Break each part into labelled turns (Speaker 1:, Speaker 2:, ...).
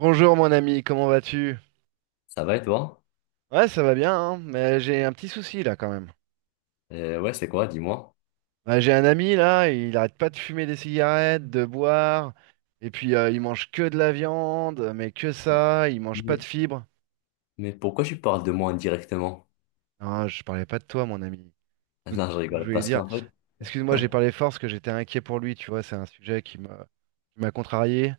Speaker 1: Bonjour mon ami, comment vas-tu?
Speaker 2: Ça va et toi?
Speaker 1: Ouais, ça va bien, hein, mais j'ai un petit souci là quand même.
Speaker 2: Ouais, c'est quoi, dis-moi.
Speaker 1: Ouais, j'ai un ami là, il arrête pas de fumer des cigarettes, de boire, et puis il mange que de la viande, mais que ça, il mange pas de
Speaker 2: Mais,
Speaker 1: fibres.
Speaker 2: mais pourquoi tu parles de moi indirectement?
Speaker 1: Non, je parlais pas de toi mon ami. Tout
Speaker 2: Non,
Speaker 1: tout
Speaker 2: je
Speaker 1: ce que je
Speaker 2: rigole.
Speaker 1: voulais
Speaker 2: Parce
Speaker 1: dire.
Speaker 2: qu'en fait,
Speaker 1: Excuse-moi, j'ai parlé fort parce que j'étais inquiet pour lui, tu vois, c'est un sujet qui m'a contrarié.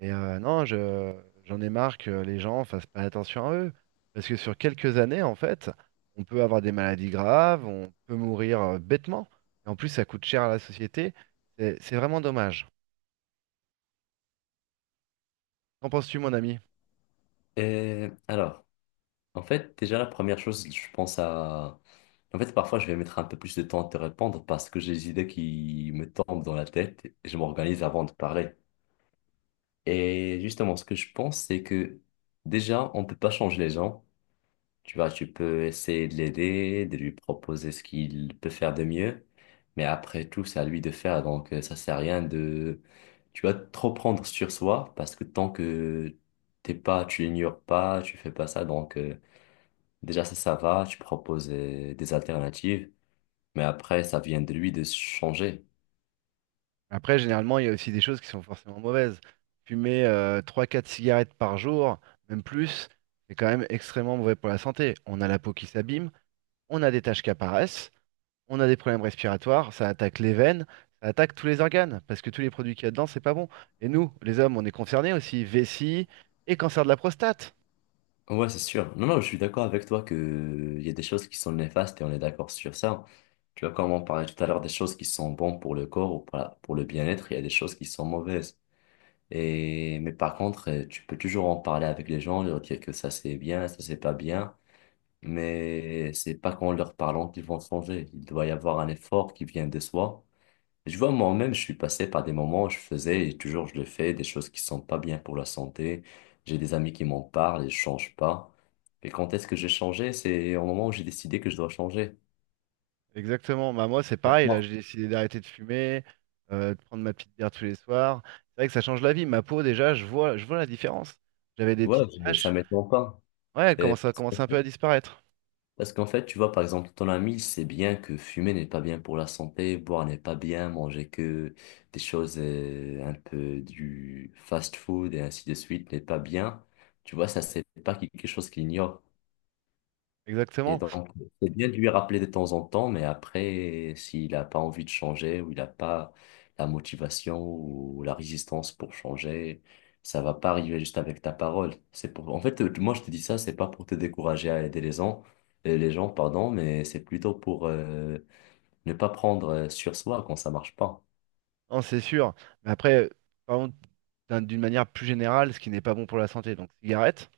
Speaker 1: Et non, j'en ai marre que les gens fassent pas attention à eux. Parce que sur quelques années, en fait, on peut avoir des maladies graves, on peut mourir bêtement. Et en plus, ça coûte cher à la société. C'est vraiment dommage. Qu'en penses-tu, mon ami?
Speaker 2: alors, en fait, déjà, la première chose, je pense à. En fait, parfois, je vais mettre un peu plus de temps à te répondre parce que j'ai des idées qui me tombent dans la tête et je m'organise avant de parler. Et justement, ce que je pense, c'est que déjà, on ne peut pas changer les gens. Tu vois, tu peux essayer de l'aider, de lui proposer ce qu'il peut faire de mieux. Mais après tout, c'est à lui de faire. Donc, ça sert à rien de, tu vas trop prendre sur soi parce que tant que t'es pas, tu l'ignores pas, tu fais pas ça. Donc, déjà, ça va. Tu proposes des alternatives. Mais après, ça vient de lui de changer.
Speaker 1: Après, généralement, il y a aussi des choses qui sont forcément mauvaises. Fumer trois, quatre cigarettes par jour, même plus, c'est quand même extrêmement mauvais pour la santé. On a la peau qui s'abîme, on a des taches qui apparaissent. On a des problèmes respiratoires, ça attaque les veines, ça attaque tous les organes, parce que tous les produits qu'il y a dedans, c'est pas bon. Et nous, les hommes, on est concernés aussi, vessie et cancer de la prostate.
Speaker 2: Ouais, c'est sûr. Non, non, je suis d'accord avec toi que il y a des choses qui sont néfastes et on est d'accord sur ça. Tu vois, comme on parlait tout à l'heure des choses qui sont bonnes pour le corps ou pour pour le bien-être, il y a des choses qui sont mauvaises. Et, mais par contre, tu peux toujours en parler avec les gens, leur dire que ça c'est bien, ça c'est pas bien. Mais c'est pas qu'en leur parlant qu'ils vont changer. Il doit y avoir un effort qui vient de soi. Je vois, moi-même, je suis passé par des moments où je faisais et toujours je le fais, des choses qui sont pas bien pour la santé. J'ai des amis qui m'en parlent et je change pas. Et quand est-ce que j'ai changé? C'est au moment où j'ai décidé que je dois changer.
Speaker 1: Exactement, bah moi c'est pareil, là
Speaker 2: D'accord.
Speaker 1: j'ai décidé d'arrêter de fumer, de prendre ma petite bière tous les soirs. C'est vrai que ça change la vie, ma peau déjà, je vois la différence. J'avais des
Speaker 2: Ouais,
Speaker 1: petites
Speaker 2: ça
Speaker 1: taches,
Speaker 2: m'étonne pas.
Speaker 1: ouais, elle
Speaker 2: Et-
Speaker 1: commence un peu à disparaître.
Speaker 2: Parce qu'en fait, tu vois, par exemple, ton ami, il sait bien que fumer n'est pas bien pour la santé, boire n'est pas bien, manger que des choses un peu du fast-food et ainsi de suite n'est pas bien. Tu vois, ça, c'est pas quelque chose qu'il ignore. Et
Speaker 1: Exactement,
Speaker 2: donc, c'est bien de lui rappeler de temps en temps, mais après, s'il n'a pas envie de changer ou il n'a pas la motivation ou la résistance pour changer, ça va pas arriver juste avec ta parole. En fait, moi, je te dis ça, c'est pas pour te décourager à aider les gens, pardon, mais c'est plutôt pour ne pas prendre sur soi quand ça marche pas.
Speaker 1: non c'est sûr. Mais après, par contre, d'une manière plus générale, ce qui n'est pas bon pour la santé, donc cigarette,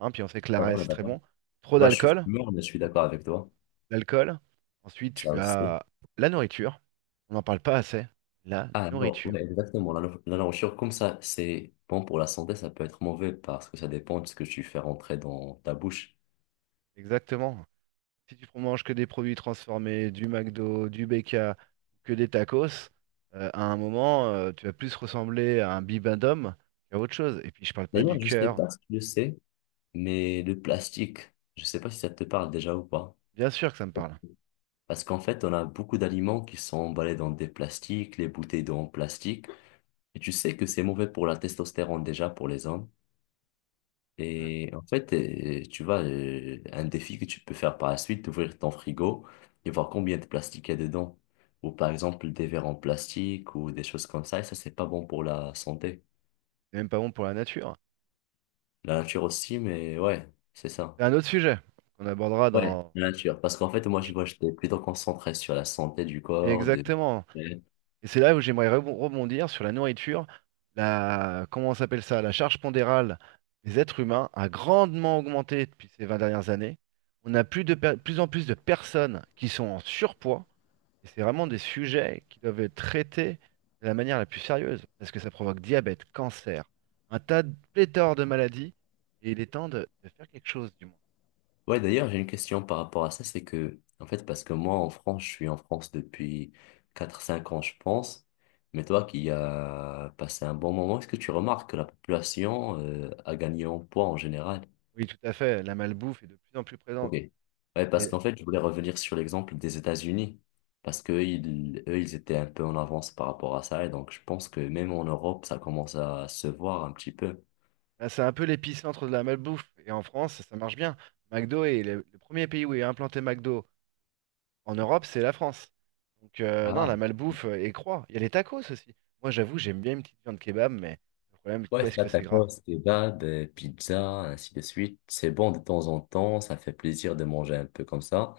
Speaker 1: hein, puis on sait que
Speaker 2: Ah,
Speaker 1: l'arrêt
Speaker 2: on est
Speaker 1: c'est très
Speaker 2: d'accord.
Speaker 1: bon. Trop
Speaker 2: Tu vois, je suis
Speaker 1: d'alcool,
Speaker 2: fumeur, mais je suis d'accord avec toi.
Speaker 1: l'alcool. Ensuite,
Speaker 2: Ça
Speaker 1: tu
Speaker 2: aussi.
Speaker 1: as la nourriture. On n'en parle pas assez. La
Speaker 2: Ah non,
Speaker 1: nourriture.
Speaker 2: ouais, exactement. La, no- la nourriture comme ça, c'est bon pour la santé, ça peut être mauvais parce que ça dépend de ce que tu fais rentrer dans ta bouche.
Speaker 1: Exactement. Si tu manges que des produits transformés, du McDo, du BK, que des tacos, à un moment, tu vas plus ressembler à un bibendum qu'à autre chose. Et puis, je parle pas du
Speaker 2: D'ailleurs, je sais
Speaker 1: cœur.
Speaker 2: pas si tu le sais, mais le plastique, je sais pas si ça te parle déjà ou pas.
Speaker 1: Bien sûr que ça me parle.
Speaker 2: Parce qu'en fait, on a beaucoup d'aliments qui sont emballés dans des plastiques, les bouteilles d'eau en plastique. Et tu sais que c'est mauvais pour la testostérone déjà pour les hommes.
Speaker 1: Hmm.
Speaker 2: Et en fait, tu vois, un défi que tu peux faire par la suite, d'ouvrir ton frigo et voir combien de plastique il y a dedans. Ou par exemple, des verres en plastique ou des choses comme ça. Et ça, c'est pas bon pour la santé.
Speaker 1: C'est même pas bon pour la nature.
Speaker 2: La nature aussi, mais ouais, c'est ça.
Speaker 1: C'est un autre sujet qu'on abordera
Speaker 2: Ouais,
Speaker 1: dans.
Speaker 2: la nature. Parce qu'en fait, moi, tu vois, j'étais plutôt concentré sur la santé du
Speaker 1: Mais
Speaker 2: corps, de...
Speaker 1: exactement. Et c'est là où j'aimerais rebondir sur la nourriture. Comment on s'appelle ça? La charge pondérale des êtres humains a grandement augmenté depuis ces 20 dernières années. On a plus en plus de personnes qui sont en surpoids. Et c'est vraiment des sujets qui doivent être traités de la manière la plus sérieuse, parce que ça provoque diabète, cancer, un tas de pléthore de maladies, et il est temps de faire quelque chose, du moins.
Speaker 2: Ouais, d'ailleurs, j'ai une question par rapport à ça, c'est que, en fait, parce que moi, en France, je suis en France depuis 4 5 ans, je pense, mais toi qui as passé un bon moment, est-ce que tu remarques que la population a gagné en poids en général?
Speaker 1: Oui, tout à fait, la malbouffe est de plus en plus
Speaker 2: Ok.
Speaker 1: présente.
Speaker 2: Ouais, parce
Speaker 1: Et
Speaker 2: qu'en fait, je voulais revenir sur l'exemple des États-Unis, parce qu'eux, ils, eux, ils étaient un peu en avance par rapport à ça, et donc je pense que même en Europe, ça commence à se voir un petit peu.
Speaker 1: bah, c'est un peu l'épicentre de la malbouffe. Et en France, ça marche bien. McDo est le premier pays où est implanté McDo. En Europe, c'est la France. Donc non, la
Speaker 2: Ah.
Speaker 1: malbouffe et croît. Il y a les tacos aussi. Moi, j'avoue, j'aime bien une petite viande kebab, mais le problème,
Speaker 2: Ouais,
Speaker 1: qu'est-ce
Speaker 2: ça
Speaker 1: que c'est gras.
Speaker 2: tacos, kebab, pizza, ainsi de suite. C'est bon de temps en temps, ça fait plaisir de manger un peu comme ça.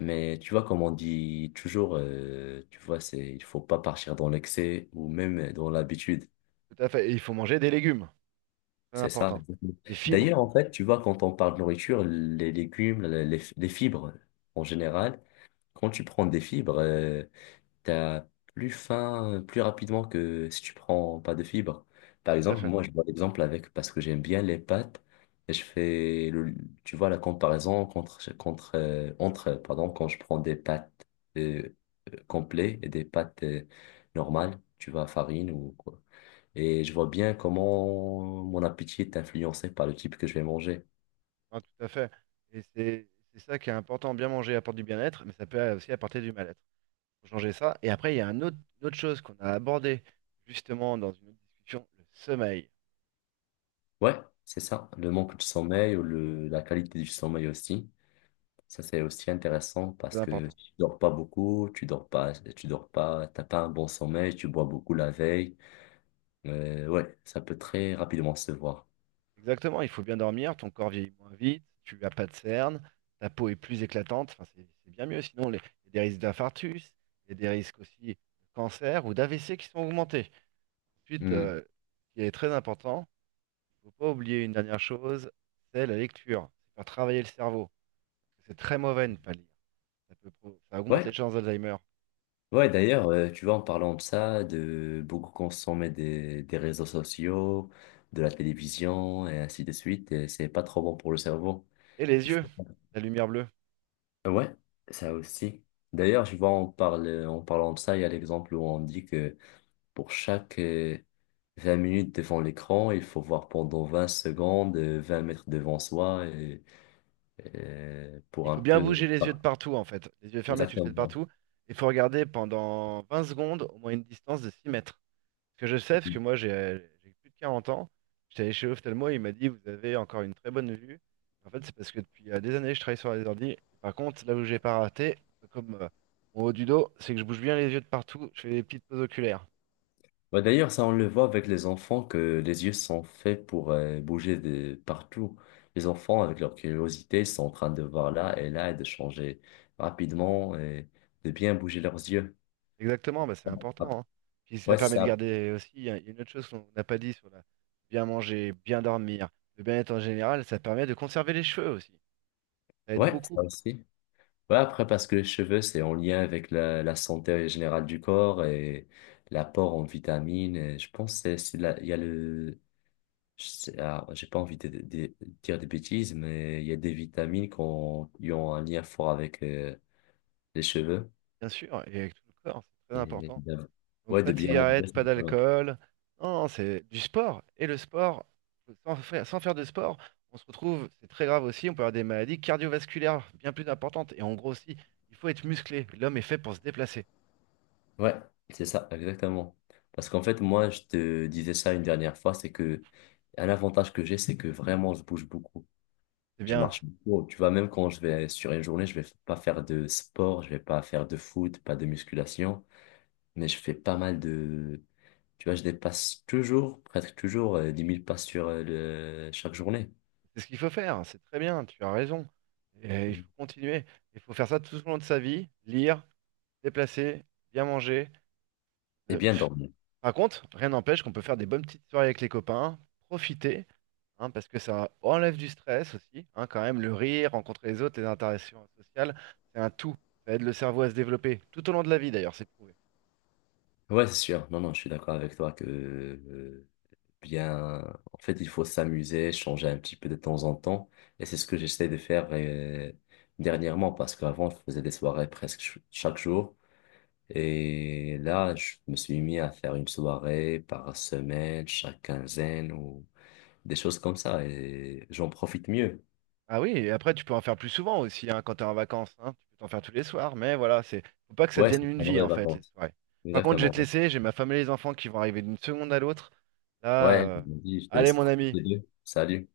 Speaker 2: Mais tu vois, comme on dit toujours, tu vois, c'est, il faut pas partir dans l'excès ou même dans l'habitude.
Speaker 1: Tout à fait. Et il faut manger des légumes. C'est
Speaker 2: C'est ça.
Speaker 1: important.
Speaker 2: Exactement.
Speaker 1: Des fibres.
Speaker 2: D'ailleurs, en fait, tu vois, quand on parle de nourriture, les légumes, les fibres en général, quand tu prends des fibres, t'as plus faim plus rapidement que si tu prends pas de fibres. Par
Speaker 1: Tout à
Speaker 2: exemple,
Speaker 1: fait.
Speaker 2: moi, je vois l'exemple avec, parce que j'aime bien les pâtes, et je fais, le, tu vois, la comparaison entre, pardon, quand je prends des pâtes euh, complets et des pâtes normales, tu vois, farine ou quoi. Et je vois bien comment mon appétit est influencé par le type que je vais manger.
Speaker 1: Enfin, tout à fait. Et c'est ça qui est important. Bien manger apporte du bien-être, mais ça peut aussi apporter du mal-être. Faut changer ça. Et après, il y a une autre chose qu'on a abordée justement dans une autre discussion, le sommeil.
Speaker 2: Ouais, c'est ça, le manque de sommeil ou la qualité du sommeil aussi. Ça, c'est aussi intéressant parce
Speaker 1: C'est
Speaker 2: que
Speaker 1: important.
Speaker 2: tu dors pas beaucoup, tu dors pas, t'as pas un bon sommeil, tu bois beaucoup la veille. Ouais, ça peut très rapidement se voir.
Speaker 1: Exactement, il faut bien dormir, ton corps vieillit moins vite, tu n'as pas de cernes, ta peau est plus éclatante, enfin, c'est bien mieux. Sinon, il y a des risques d'infarctus, il y a des risques aussi de cancer ou d'AVC qui sont augmentés. Ensuite,
Speaker 2: Hmm.
Speaker 1: ce qui est très important, il ne faut pas oublier une dernière chose, c'est la lecture. C'est faire travailler le cerveau. C'est très mauvais de ne pas lire. Ça augmente
Speaker 2: Ouais,
Speaker 1: les chances d'Alzheimer.
Speaker 2: ouais, d'ailleurs, tu vois, en parlant de ça, de beaucoup consommer des réseaux sociaux, de la télévision et ainsi de suite, et c'est pas trop bon pour le cerveau.
Speaker 1: Et les
Speaker 2: Il
Speaker 1: yeux,
Speaker 2: faut...
Speaker 1: la lumière bleue.
Speaker 2: Ouais, ça aussi. D'ailleurs, je vois, on parle, en parlant de ça, il y a l'exemple où on dit que pour chaque 20 minutes devant l'écran, il faut voir pendant 20 secondes, 20 mètres devant soi, et,
Speaker 1: Il
Speaker 2: pour un
Speaker 1: faut bien
Speaker 2: peu...
Speaker 1: bouger les yeux
Speaker 2: Ah,
Speaker 1: de partout, en fait. Les yeux fermés, tu le fais de
Speaker 2: exactement.
Speaker 1: partout. Il faut regarder pendant 20 secondes, au moins une distance de 6 mètres. Ce que je sais, parce que moi j'ai plus de 40 ans, j'étais allé chez l'ophtalmo et il m'a dit vous avez encore une très bonne vue. En fait, c'est parce que depuis des années je travaille sur les ordi. Et par contre, là où j'ai pas raté, comme mon haut du dos, c'est que je bouge bien les yeux de partout, je fais des petites pauses oculaires.
Speaker 2: Bah, d'ailleurs, ça, on le voit avec les enfants, que les yeux sont faits pour bouger de partout. Les enfants, avec leur curiosité, sont en train de voir là et là et de changer rapidement et de bien bouger leurs yeux.
Speaker 1: Exactement, bah, c'est
Speaker 2: Ah,
Speaker 1: important, hein. Puis ça
Speaker 2: ouais,
Speaker 1: permet de
Speaker 2: ça.
Speaker 1: garder aussi, il y a une autre chose qu'on n'a pas dit sur la bien manger, bien dormir, le bien-être en général, ça permet de conserver les cheveux aussi. Ça aide
Speaker 2: Ouais,
Speaker 1: beaucoup,
Speaker 2: ça aussi. Ouais, après, parce que les cheveux, c'est en lien avec la santé générale du corps et l'apport en vitamines. Et je pense que il y a le, je sais- ah, j'ai pas envie de dire des bêtises, mais il y a des vitamines qui ont un lien fort avec les cheveux.
Speaker 1: bien sûr, et avec tout le corps, c'est très
Speaker 2: Et
Speaker 1: important.
Speaker 2: bien-
Speaker 1: Donc
Speaker 2: ouais,
Speaker 1: pas
Speaker 2: de
Speaker 1: de
Speaker 2: bien manger.
Speaker 1: cigarette, pas
Speaker 2: C'est pas mal.
Speaker 1: d'alcool. Non, non, c'est du sport. Et le sport, sans faire de sport, on se retrouve, c'est très grave aussi, on peut avoir des maladies cardiovasculaires bien plus importantes. Et en gros aussi, il faut être musclé. L'homme est fait pour se déplacer.
Speaker 2: Ouais, c'est ça, exactement. Parce qu'en fait, moi, je te disais ça une dernière fois, c'est que un avantage que j'ai, c'est que vraiment, je bouge beaucoup.
Speaker 1: C'est
Speaker 2: Je
Speaker 1: bien.
Speaker 2: marche beaucoup. Tu vois, même quand je vais sur une journée, je vais pas faire de sport, je vais pas faire de foot, pas de musculation, mais je fais pas mal de... Tu vois, je dépasse toujours, presque toujours, 10 000 pas sur le... chaque journée.
Speaker 1: C'est ce qu'il faut faire. C'est très bien. Tu as raison. Et il
Speaker 2: Mm.
Speaker 1: faut continuer. Il faut faire ça tout au long de sa vie. Lire, se déplacer, bien manger.
Speaker 2: Et
Speaker 1: Euh,
Speaker 2: bien
Speaker 1: pff.
Speaker 2: dormir.
Speaker 1: Par contre, rien n'empêche qu'on peut faire des bonnes petites soirées avec les copains, profiter, hein, parce que ça enlève du stress aussi, hein, quand même, le rire, rencontrer les autres, les interactions sociales, c'est un tout. Ça aide le cerveau à se développer, tout au long de la vie d'ailleurs, c'est prouvé.
Speaker 2: Ouais, c'est sûr. Non, non, je suis d'accord avec toi que bien... En fait, il faut s'amuser, changer un petit peu de temps en temps. Et c'est ce que j'essaie de faire dernièrement, parce qu'avant, je faisais des soirées presque chaque jour. Et là, je me suis mis à faire une soirée par semaine, chaque quinzaine ou des choses comme ça. Et j'en profite mieux.
Speaker 1: Ah oui, et après tu peux en faire plus souvent aussi, hein, quand tu es en vacances, hein, tu peux t'en faire tous les soirs, mais voilà, c'est faut pas que ça
Speaker 2: Ouais,
Speaker 1: devienne
Speaker 2: c'est
Speaker 1: une
Speaker 2: pendant
Speaker 1: vie
Speaker 2: les
Speaker 1: en fait, les
Speaker 2: vacances.
Speaker 1: soirées. Par contre, je vais
Speaker 2: Exactement.
Speaker 1: te laisser, j'ai ma femme et les enfants qui vont arriver d'une seconde à l'autre. Là,
Speaker 2: Ouais, je me dis, je te
Speaker 1: allez
Speaker 2: laisse
Speaker 1: mon ami.
Speaker 2: profiter d'eux. Salut.